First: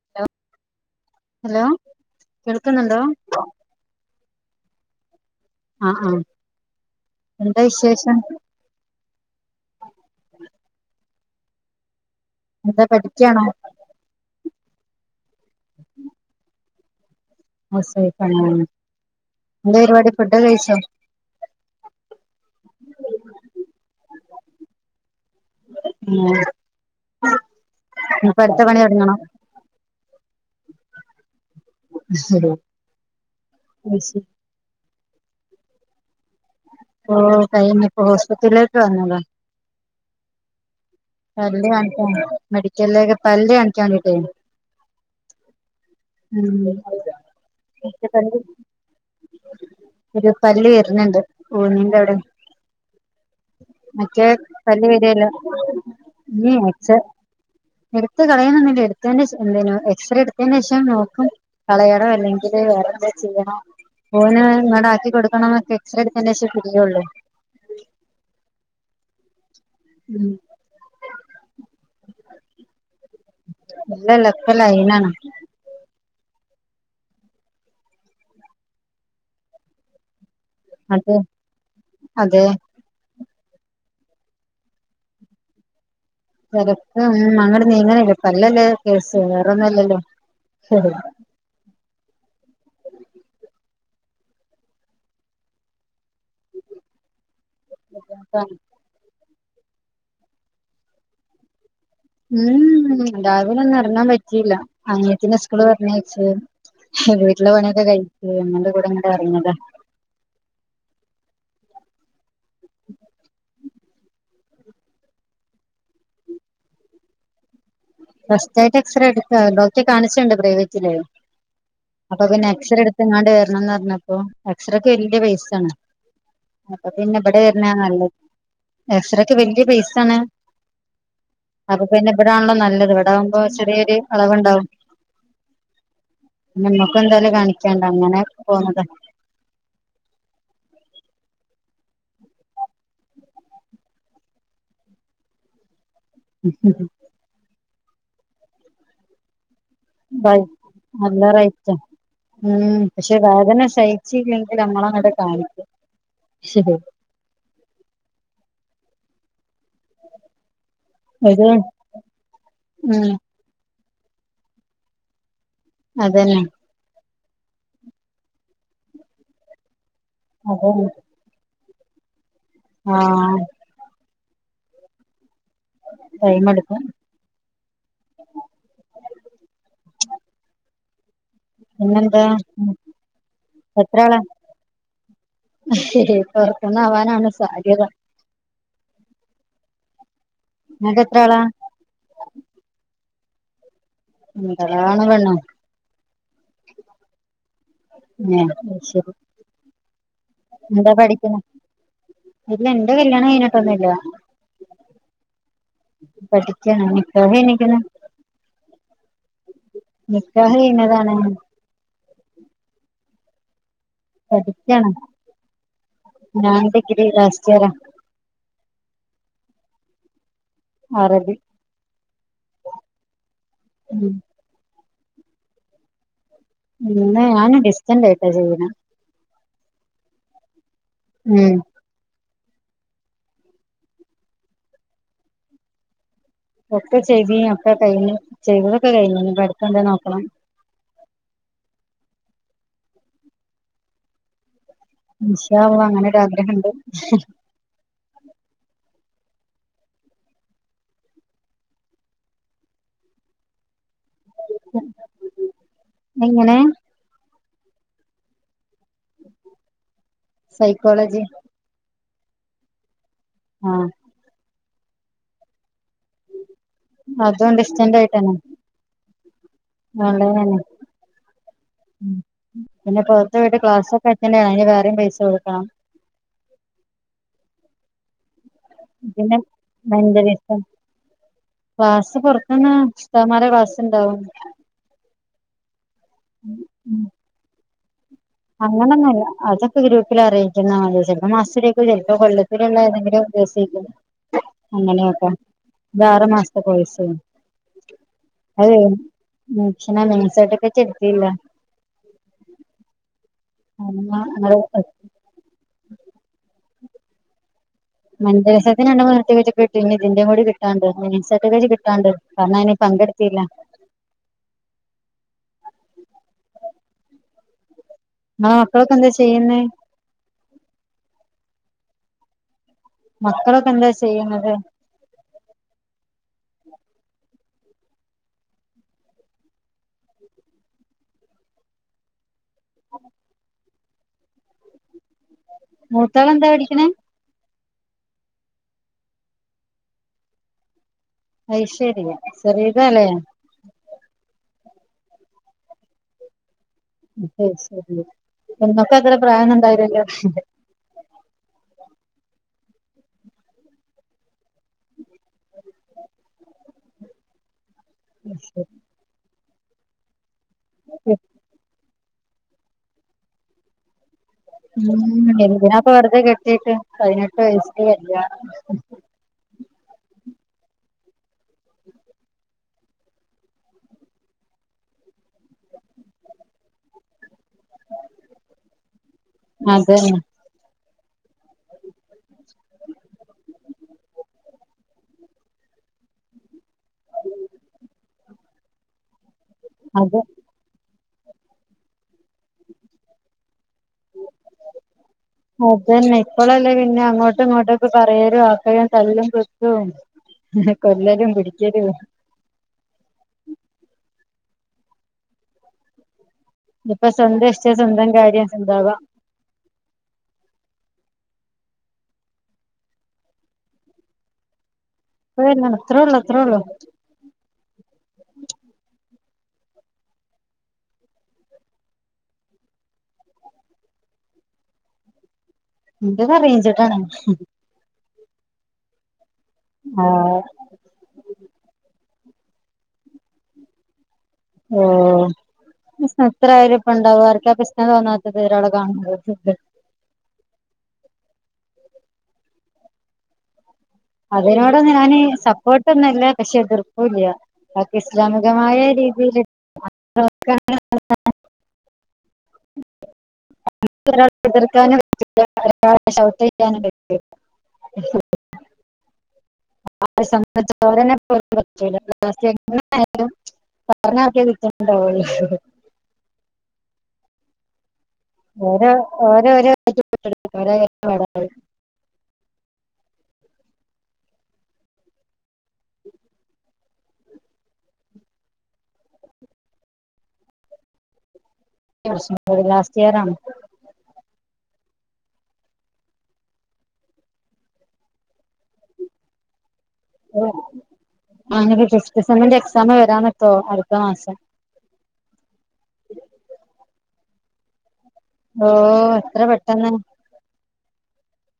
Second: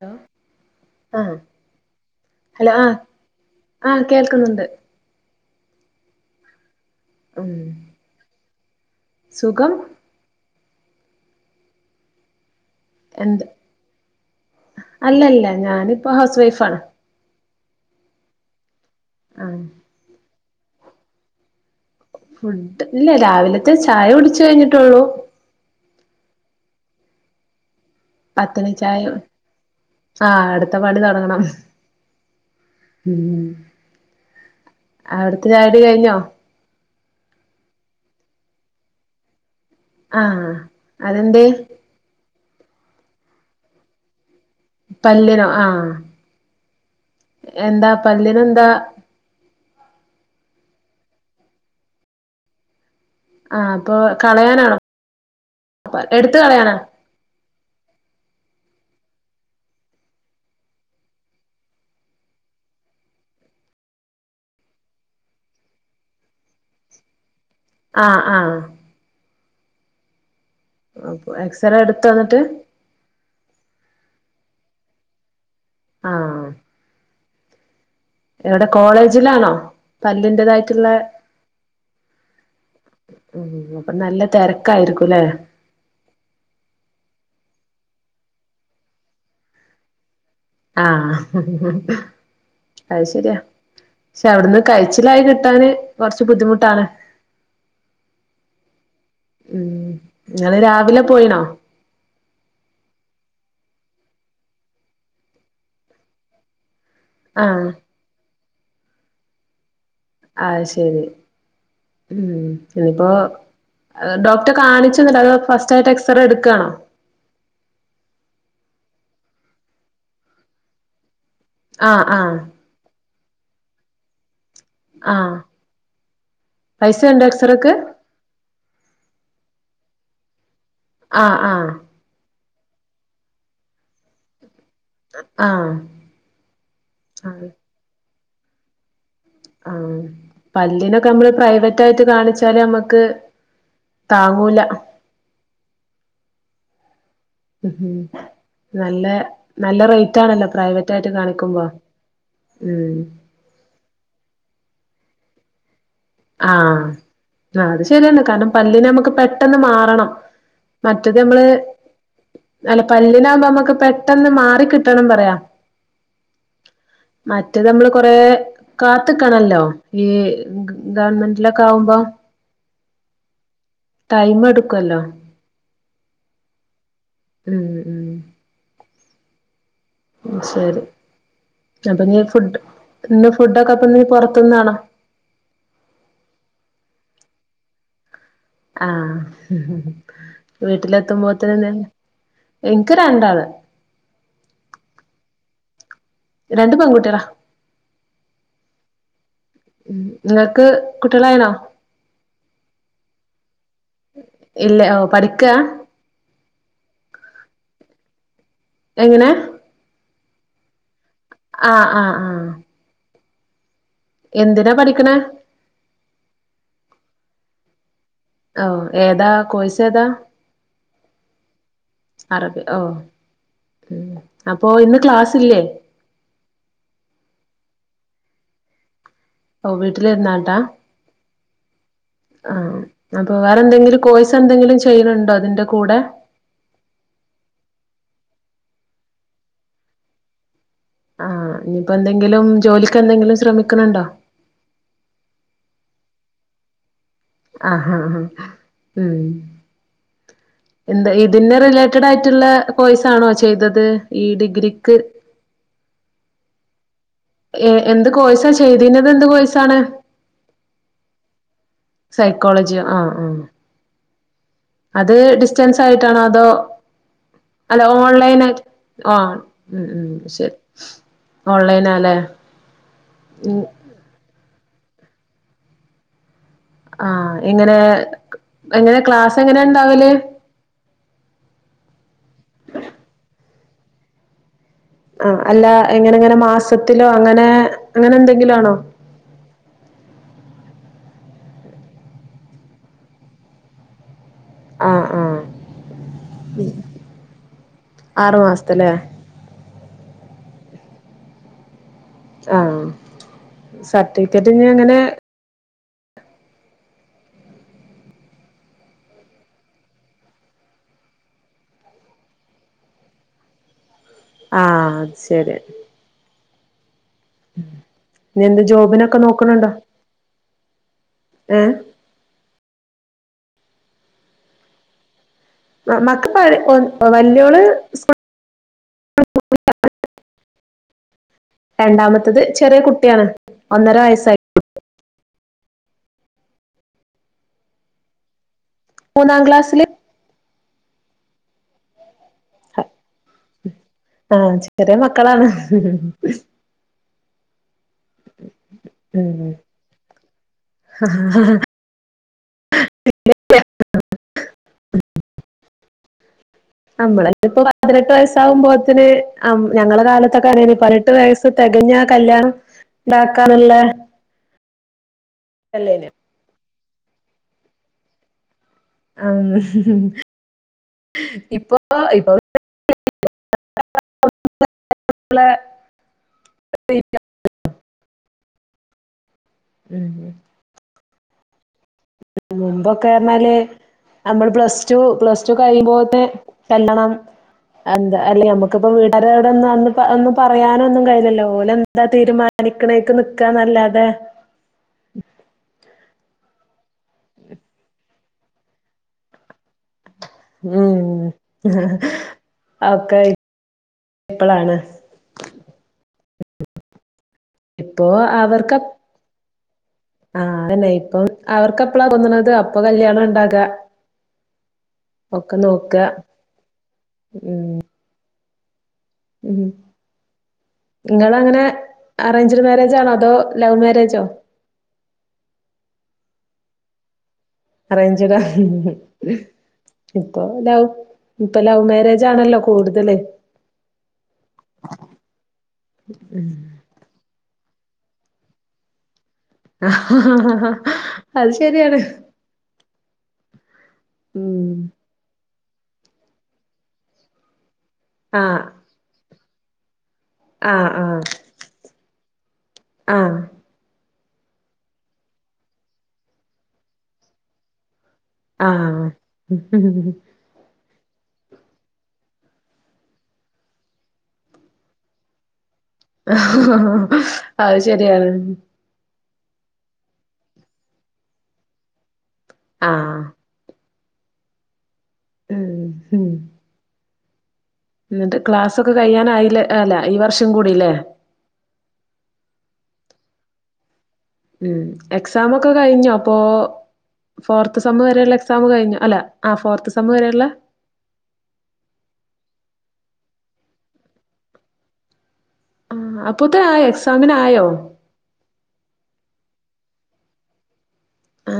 Hello ആഹ് hello hello കേൾക്കുന്നുണ്ടോ ആഹ് കേൾ ക്കുന്നുണ്ട് ആഹ് ഉം എന്താ വിശേഷം സുഖം എന്താ എന്ത് പഠിക്കണോ അല്ലല്ല ഞാനിപ്പ ഹൗസ് വൈഫ ആണ് [unintelligible] ആഹ് ന്തേ വടി പ ചായ കഴിച്ചോ ഫുഡ് ഇല്ല രാവിലത്തെ ചായ കുടിച്ച് കഴിഞ്ഞിട്ടോള്ളൂ ആഹ് ഇപ്പൊ അടുത്ത പത്തണി പണി ചായ തുടങ്ങണം ആഹ് അടുത്ത പണി തൊടങ്ങണം മിസ്സ്‌ ഹലോ മിസ്സ്‌ അവിട്ത്തെ ചായുടി കഴിഞ്ഞോ? ഓ കയ്ഞ്ഞ് പ്പോ ഹോസ്പിറ്റലിലേക്ക് വന്നതാ. ആഹ്. അതെന്തേ പല്ല് കാണിക്ക മെഡിക്കൽലേക്ക് പല്ല് കാണിക്കാൻ വേണ്ടിയിട്ടേ. പല്ലിനോ ആഹ്. എന്താ പല്ലിനെന്താ ഒര് പല്ല് ണ്ട് ഊന്നിണ്ട് അവിടെ ആഹ് അപ്പൊ മറ്റേ കളയാനാണോ പല്ല് വരേല്ല എടുത്ത് ന്ന് കളയാനാ വെച്ച എട്ത്ത് കളയാനൊന്നുല്ല എട് തേനേശം എന്തിനാ എക്സ്റേ എട്ത്തേനേശം നോക്കും. കളയണോ അല്ലെങ്കില് വേറെന്തോ ചെയ്യണോ ഊനം ഇങ്ങട് ആക്കി കൊട് ക്കണം ന്നൊക്കെ എക്സറേ എട്ത്തേന്റെ ശെ തിരിയുള്ളു. ആഹ് ആഹ്. ഉം. അപ്പൊ എക്സറേ എടുത്തോ ന്നിട്ട്? ഇല്ലല്ല. ഇപ്പൊ ലയിനാണ്. ആഹ്. എവിടെ കോളേജിലാണോ പല്ല് അതെ അതെ. ഉം. അപ്പ നല്ല തെര്ക്കായിരിക്കുംല്ലേ. തെരക്കാണ്. അങ്ങട് നീങ്ങണ്ല്ല. പ ല്ലല്ലേ കേസ് വേറൊന്നും അല്ലല്ലോ. ആഹ് അത് ശരിയാ പക്ഷെ അവിടുന്ന് കഴിച്ചിലായി കിട്ടാന് കുറച്ച് ബുദ്ധിമുട്ടാണ് ഉം ങ്ങള് രാവിലെ പോയിനോ ഉം രാവില ഒന്നും ഇറങ്ങാൻ പറ്റിയില്ല അനിയത്തിന്റെ സ്കൂള് പറഞ്ഞയച്ച് വീട്ടിലെ ആഹ് പണിയൊക്കെ കഴിച്ച്ങ്ങാണ്ട് ഇവടെ ഇങ്ങട് ഇറങ്ങിയതാ ആഹ് ശരി ഉം ഇനിയിപ്പോ ഡോക്ടറെ കാണിച്ചോന്നില്ല അത് ഫസ്റ്റാട്ട് എക്സ്റേ എടുക്കാണോ ഫസ്റ്റായിട്ട് എക്സറേ എടുക്ക ഡോക്ടറെ കാണിച്ചിട്ടുണ്ടോ പ്രൈവറ്റില് ആഹ് അപ്പൊ ആഹ് പിന്നെ എക്സറേ എടുത്ത് ഇങ്ങാണ്ട് വരണംന്ന് പറഞ്ഞ തോ എക്സറേക്ക് വല്ല്യ ആഹ് പൈസാണ് അപ്പൊ പൈസ പിന്നെ ഉണ്ടോ ഇവിടെ വരുന്നാ എക്സറക്ക് നല്ലത് എക്സറേക്ക് വല്ല്യ പൈസാണ് ആഹ് ആഹ് അപ്പൊ പിന്നെ ഇവിടാണല്ലോ നല്ല ഇവടാകുമ്പോ ചെറിയൊരു എളവ്ണ്ടാവും. ആഹ് ഇൻ്റമ്മക്ക് എന്തായാലും ആഹ് കാണിക്കാണ്ട്. അങ്ങനെ പോന്നതാ ആഹ് പല്ലിനൊക്കെ നമ്മ പ്രൈവറ്റായിട്ട് കാണിച്ചാല് അമ്മക്ക് താങ്ങൂല. മ്മ് ഹ്. നല്ല നല്ല റേറ്റ് അതെ. ആണല്ലോ പ്രൈവറ്റ് ആയിട്ട് നല്ല കാണിക്കുമ്പോ റെയ്റ്റാ. മ്മ് ഉം പക്ഷെ വേദന സയിച്ച് [unintelligible] നമ്മളങ്ങട്ട് കാണി ആ ആ അത് ശരിയാണ്. കാരണം പല്ല്നമ്മ ക്ക് പെ ട്ടന്ന് മാറണം മറ്റത് നമ്മള് ഒരു ഉം അല്ല പല്ലിനാകുമ്പോ നമ്മക്ക് പെട്ട പട്ടെന്ന് മാറികിട്ടണം പറയാ അതന്നെ മറ്റേതമ്മള് കൊറേ കാത്ത്ക്കണല്ലോ. യേ. [unintelligible] അതന്നെ ഗവൺമെൻ്റില ക്കാവുമ്പോം ആഹ് ടൈമെടുക്കല്ലോ ടൈമെടുക്കും മഉം ഉം ഉം ശരി അപ്പൊ പിന്നെന്താ നീ ഫുഡ് ഇന്ന് ഫുഡൊക്കെ അപ്പൊ നീ എത്രയാള പൊറത്തുന്നാണോ പുറത് ന്നാവാനാണ് സാധ്യത ആഹ് നിങ്ങക്ക് എത്ര ആളാ വീട്ടിലെത്തുമ്പോത്ത്ന്ന്ന് ഇൻക് ക്ക് രണ്ടാള് രണ്ടാള് ആണോ പെണ്ണോ രണ്ട് പൺകുട്ട്യളാ ഏഹ് ശരി ഉം നിങ്ങൾക്ക് എന്താ പഠിക്ക്ണെ കുട്ടികളായിണോ ഇല്ല ഇന്റെ കല്യാണം കഴഞ്ഞിട്ടൊന്നുല്ല ഇല്ല ഓ പഠിക്കാ പഠിക്കാണ് നിക്കാഹ് കയിഞ്ക്ണ് എങ്ങനെ നിക്കാഹ് കയിഞ് താണ് ആ ആ ആ ആ പഠിക്കാണ് ഞാൻ ഡിഗ്രി ലാസ് [unintelligible] ഓ ഏതാ കോഴ്സേതാ അറബി അറബ് ഓ ഉ ഉം അപ്പൊ ഇന്ന് ക്ലാസ്ല്ല്ലേ ഇന്ന് ഞാൻ ഡിസ്റ്റന്റായിട്ടാ ചെയ്യ്ണെ ഓ വീട്ടിലിരുന്നാട്ടാ ഉം ആ അപ്പൊ വേറെ എന്തെങ്കിലും കോഴ്സ് ന്തെങ്കിലും ചെയ്യ്ണ്ണ്ടോ ഇതിന്റെ കൂടെ ഒക്കെ ചെയ്തീനി ഒക്കെ കഴിഞ്ഞു ചെയ്തതൊക്കെ കഴിഞ്ഞു ഞ് പ്പടുത്തതെന്തെങ്കിലും നോക്കണം ആ ഇനിയിപ്പോ എന്തെങ്കിലും ജോലിക്ക് എന്തെങ്കിലും ശ്രമിക്ക്ണ് ണ്ടോ ഇന്ഷാ അല്ലാഹ് അങ്ങനൊരാഗ്രഹണ്ട് ആഹ് ആഹ് ഉം എന്താ ഇതിനെ റിലേറ്റഡായിട്ട് ള്ള കോഴ്സാണോ ചെയ്തത് ഈ ഡിഗ്രിക്ക് എങ്ങനെ ഏ എന്ത് കോഴ്സ ചെ ചെയ്തീന്നത് എന്ത് കോഴ്സാണ് സൈക്കോളജി സൈക്കോളജിയോ ആ ആ അത് ഡിസ്റ്റൻസ് [unintelligible] ണോ അതോ അതും അ ഓൺലൈനായി ആ ഓൺലൈനെന്നെ ഓൺലൈനാല്ലേ പിന്നെ പൊറത്ത് ഉം പോയിട്ട് ക്ലാസ്സൊക്കെ അറ്റന്റ് ചെയ്യണം അയിന് വേ റെയും പൈസ കൊടുക്കണം ആ ഇങ്ങനെ പിന്നെ മെന്റലിസം ക്ലാസ്സ്‌ പൊറത്ത്ന്ന് ഉസ്താദ്മാരെ ക്ലാസ്സ്‌ ഉണ്ടാവും ആ അല്ല എങ്ങനെങ്ങനെ മാസത്തിലോ അങ്ങനെ അങ്ങനെ എന്തെങ്കിലും ആണോ അങ്ങനൊന്നല്ല അതൊക്കെ ഗ്രൂപ്പിലറിയും [unintelligible] മാസത്തിലേക്കും ചെലപ്പോ കൊല്ലത്തില്ള്ള ഏതെങ്കിലും ദിവസേക്കും ആഹ് അങ്ങനെയൊക്കൊ ആഹ് ഇതാറ് മാസത്തെ കോഴ്സ് ആറു മാസത്തല്ലേ [unintelligible] [unintelligible] ആ സർട്ടിഫിക്കറ്റ് ഞങ്ങള് ഞ്ഞങ്ങനെ [unintelligible] ഇതിന്റെ കൂടെ കിട്ടാണ്ട് [unintelligible] കിട്ടാണ്ട് കാരണം അയ്ന് പങ്കെടുത്തില്ല ആ അത് ശെരി ഉം ഇ നിങ്ങളെ എന്റെ മക്കളൊക്കെ എന്താ ജോബിനൊക്കെ ചെയ്യുന്നേ നോക്കണണ്ടോ ഏ മക്കളൊക്കെ എന്താ ചെയ്യുന്നത് മക്ക പഴ വല്യോള് രണ്ടാമത്തത് ചെറിയ കുട്ടിയാണ് ഒന്നര വയസൈ മൂത്തള എന്താ പടിക്കണ മൂന്നാം ക്ലാസ്സില് ഐശ്വര്യ ശെറ ഇതല്ലേ ആഹ് ചെറിയ മക്കളാണ് ഉ എന്നൊക്കെ അത്ര പ്രായം ഉണ്ടായിരല്ലന്റെ ഉ ഉം അ അമ്പളയൊക്കെ കുറെ പതിനെട്ട് വയസ്സകുമ്പോ അത്തിന് ആ ഞങ്ങളെ കാല പതിനെട്ട് വയസ് തികഞ്ഞ കല്യാണം ഇണ്ടാക്കാനുള്ള ഉം എന്തിനാപ്പ ഇതല്ലേനോ വെറ്തെ കെട്ടിയിട്ട് പതിനെട്ട് വയസ്ില കല്യാണം ആ ഇപ്പൊ ഇപ്പോ [unintelligible] അതെ ഉം നമ്മൾ പ്ലസ് ടു പ്ലസ് ടു കഴിയുമ്പോത്തെ ചെല്ലണം എന്താ അല്ല നമുക്കിപ്പ വീട്ട അ അവിടെ ഒ അന്ന് അത് അന്ന് പറയാനോ ഒന്നും കയ്ല്ലല്ലോ ഓല എന്താ തീരുമാനിക്കണേക്ക് നക്കാന്നല്ലാതെ അതന്നെ ഇപ്പോളല്ലേ പിന്നെ അങ്ങോട്ടും ഇങ്ങോട്ടൊക്കെ പറയരുും ആക്കയും തല്ലും കൃത്തും ഉം ഒക്കെ ഇപ്പളാണ് ഉപ്പ സ്വന്തം ഇഷ്ട ഇപ്പൊ സ്വന്തം കാര്യം അവർക്ക് സിന്താവാ അപ്പം അവർക്ക് എപ്പളാ തോന്നണത് അപ്പൊ കല്യാണം ഉണ്ടാക്ക [unintelligible] ത്രോലോ ത്രോള ഉ നിങ്ങൾ അങ്ങനെ അറേഞ്ച്ഡ് മാരേജ് ആണോ അതോ ലവ് മാരേജോ എന്റെത് അറയ്ഞ്ട് പറഞ്ചട ആ ഇപ്പൊ ലവ് ഇപ്പൊ ലവ് മാരേജ് ആണല്ലോ കൂടുതല് ഓ എത്ര ഉം ആ ഇപ്പ ഉണ്ടാവും ആർക്ക ഞാ തോന്നാത്ത ഒരാള കാണുന്നമ്പോ ആ അത് ശെരിയാണ് അതിനോട് ഞാന് സപ്പോർട്ടെന്നുല്ല പക്ഷെ എതിർപ്പുള്ള ഇസ്ലാമികമായ രീതിൽ ആ ആ ആ ഒ എതിർക്കാനും പറ്റ ഒൗ ചെയ്യാനും പറ്റയി [unintelligible] ആ ഉ [unintelligible] ആ അ ശരിയാണ് ഓരോ രോഓര ആ ആ ഹം എന്നിട്ട് ക്ലാസക്കെ കഴ്യാനായില്ല അല്ല ഈ വർഷം കൂടില്ലേ വർഷം ലാസ്റ്റ് ഇയറാണ് ഉം എക്സാം ഒക്കെ കഴിഞ്ഞു അപ്പോ ഫോർത്ത് സമ്മ വരെയുള്ള എക്സാം കഴിഞ്ഞു അല്ല ഫോർ അനെ ഫിഫ്ത് സെമ്മ്ന്റെ എക്സാം എഴുതാൻ നിക്ക ത്ത അടുത്ത മാസം ആ അപ്പൊത്തിനു ആയോ എക്സ് സാമിനായോ ഓ എത്ര പെട്ടെന്ന് ആ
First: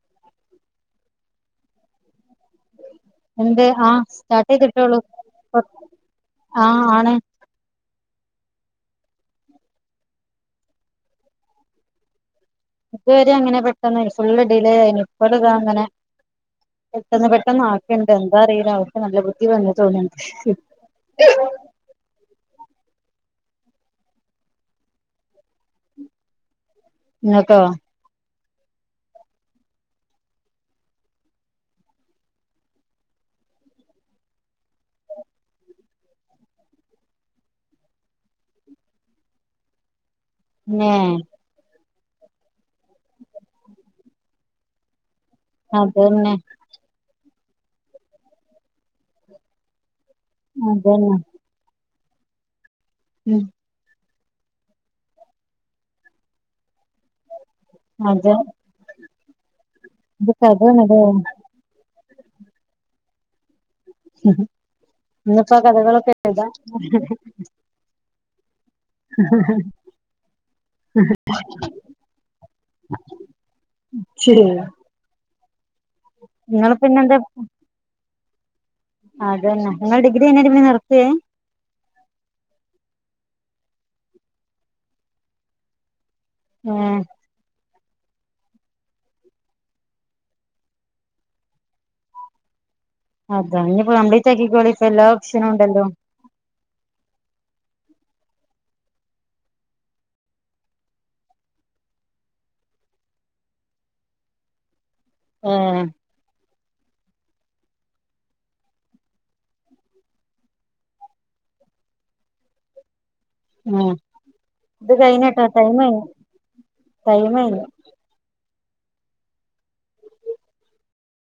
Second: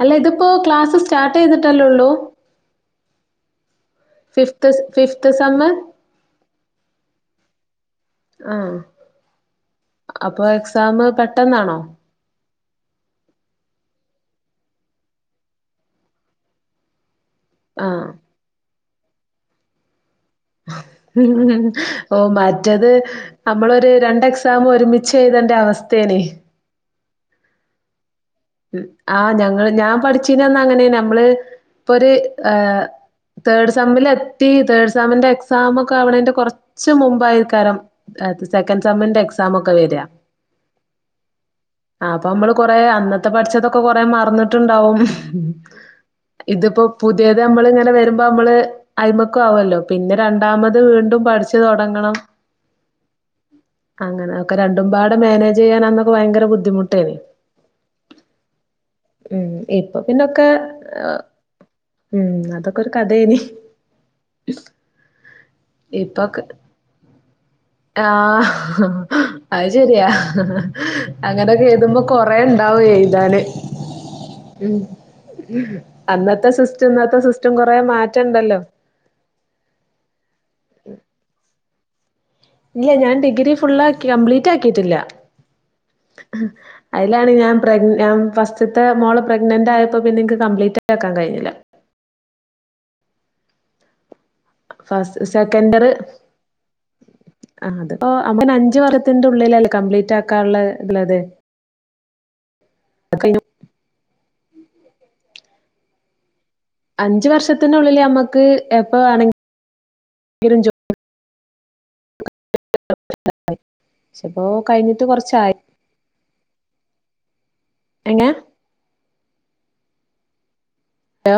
അല്ല ഇതിപ്പോ ക്ലാസ് സ്റ്റാർട്ട് ചെയ്തിട്ടല്ലേള്ളൂ എന്ത് ആ സ്റ്റാർട്ട ചെയ് കിട്ടോളൂ ഫിഫ്ത്ത് സെമ്മ് ആ ആണ് ആ അപ്പൊ എക്സാം പെട്ടെന്നാണോ ഇതുവരെ അങ്ങനെ പെട്ടെന്ന് ഫുള്ള് ഡിലേ ആയി ഇപ്പോൾ ഇതാ അങ്ങനെ പെട്ടന്ന് പെട്ടെന്ന് ആഹ് ആക്കുണ്ട് എന്താ അറിയിലാ നല്ല ബുദ്ധി വന്ന തോന്നിയാണ് [inaudible] ഓ ബ മറ്റേത് നമ്മളൊരു രണ്ട് എക്സാം ഒരുമിച്ച് എഴുതേണ്ട അവസ്ഥേനെ ഇങ്ങക്കൊ ആ് ഞങ്ങള് ഞാൻ പഠിച്ചീനന്ന അങ്ങനെ നമ്മള് ഇപ്പൊ ഒരു തേർഡ് സെമ്മില എത്തി തേർഡ് സെമിന്റെ എക്സാമ ഒക്കെ ആവണന്റെ കൊറച്ച മുമ്പായിരിക്കാരം സെക്കൻഡ് സെമ്മിന്റെ എക്സാമ ഒക്കെ വരിക ന്നെ ആ അപ്പൊ നമ്മള് കൊറെ അന്നത്തെ ട്ടുണ്ടാവും ഉ അതന്നെ ഇതിപ്പോ പുതി അതത് നമ്മള് ഇങ്ങനെ വരുമ്പോ നമ്മള് അയിൽബക്ക ആവേല്ലോ. പിന്നെ രണ്ടാമത് അതന്നെ വീണ്ടും പഠിച്ച് തുടങ്ങണം. ഉം അങ്ങനെക്കെ രണ്ടുംപാട് മാനേജ് ചെയ്യാന്നൊക്കെ ഭയങ്കര ബുദ്ധിമുട്ടേന്. അതെ ഉം ഇപ്പൊ ഇത് പിന്നൊക്കെ കഥയാണല്ലേ ഉം അതൊക്കെ ഒരു കഥയേനി. ഇന്നിപ്പാ കഥകള് [unintelligible] ആ അത് ശരിയാ, അങ്ങനൊക്കെ എഴുതുമ്പോ കൊറേണ്ട്. എഴുതാണ് ഉ. ഉം അന്നത്തെ നിങ്ങള് സിസ്റ്റം പിന്നെന്താ ഇന്നത്തെ സിസ്റ്റം കുറെ മാറ്റ റ്റണ്ടല്ലോ അതന്നെ നിങ്ങൾ ഡിഗ്രി തന്നെ പിന്നെ നിർത്തിയേ ഇല്ല ഞാൻ ഡിഗ്രി ഫുളളാക്കി കംപ്ലീറ്റ് ആക്കിയിട്ടില്ല ഏ അയിലാണ് ഞാൻ പ്രഗ് ഞ ഫസ്റ്റത്തെ മോള് പ്രഗ്നന്റ് ആയപ്പോ പിന്നെ എക്ക് കംപ്ലീറ്റ് ആക്കാൻ കഴിഞ്ഞില്ല. ആ ഇനിപ്പോ കംപ്ലിക് ആക്കിക്കോളി ഇപ്പൊ എല്ലാ ഫസ്റ്റ് ഓപ്ക്ഷന് സെക്കൻഡർ ഉണ്ടല്ലോ. അപ്പ അമ്മന് അഞ്ച് [unintelligible] ഉള്ളിലല്ലേ കംപ്ലീറ്റ് ആക്കാനുള്ളത്. ആ. അഞ്ചു വർഷത്തിനുള്ളിൽ നമ്മക്ക് എപ്പ വേണമെങ്കിലും [unintelligible] ഉം ഇത് കഴിഞ്ഞട്ടോ കൊറച്ചായി. [unintelligible] ടൈമയില്ല. എങ്ങാ ഹലോ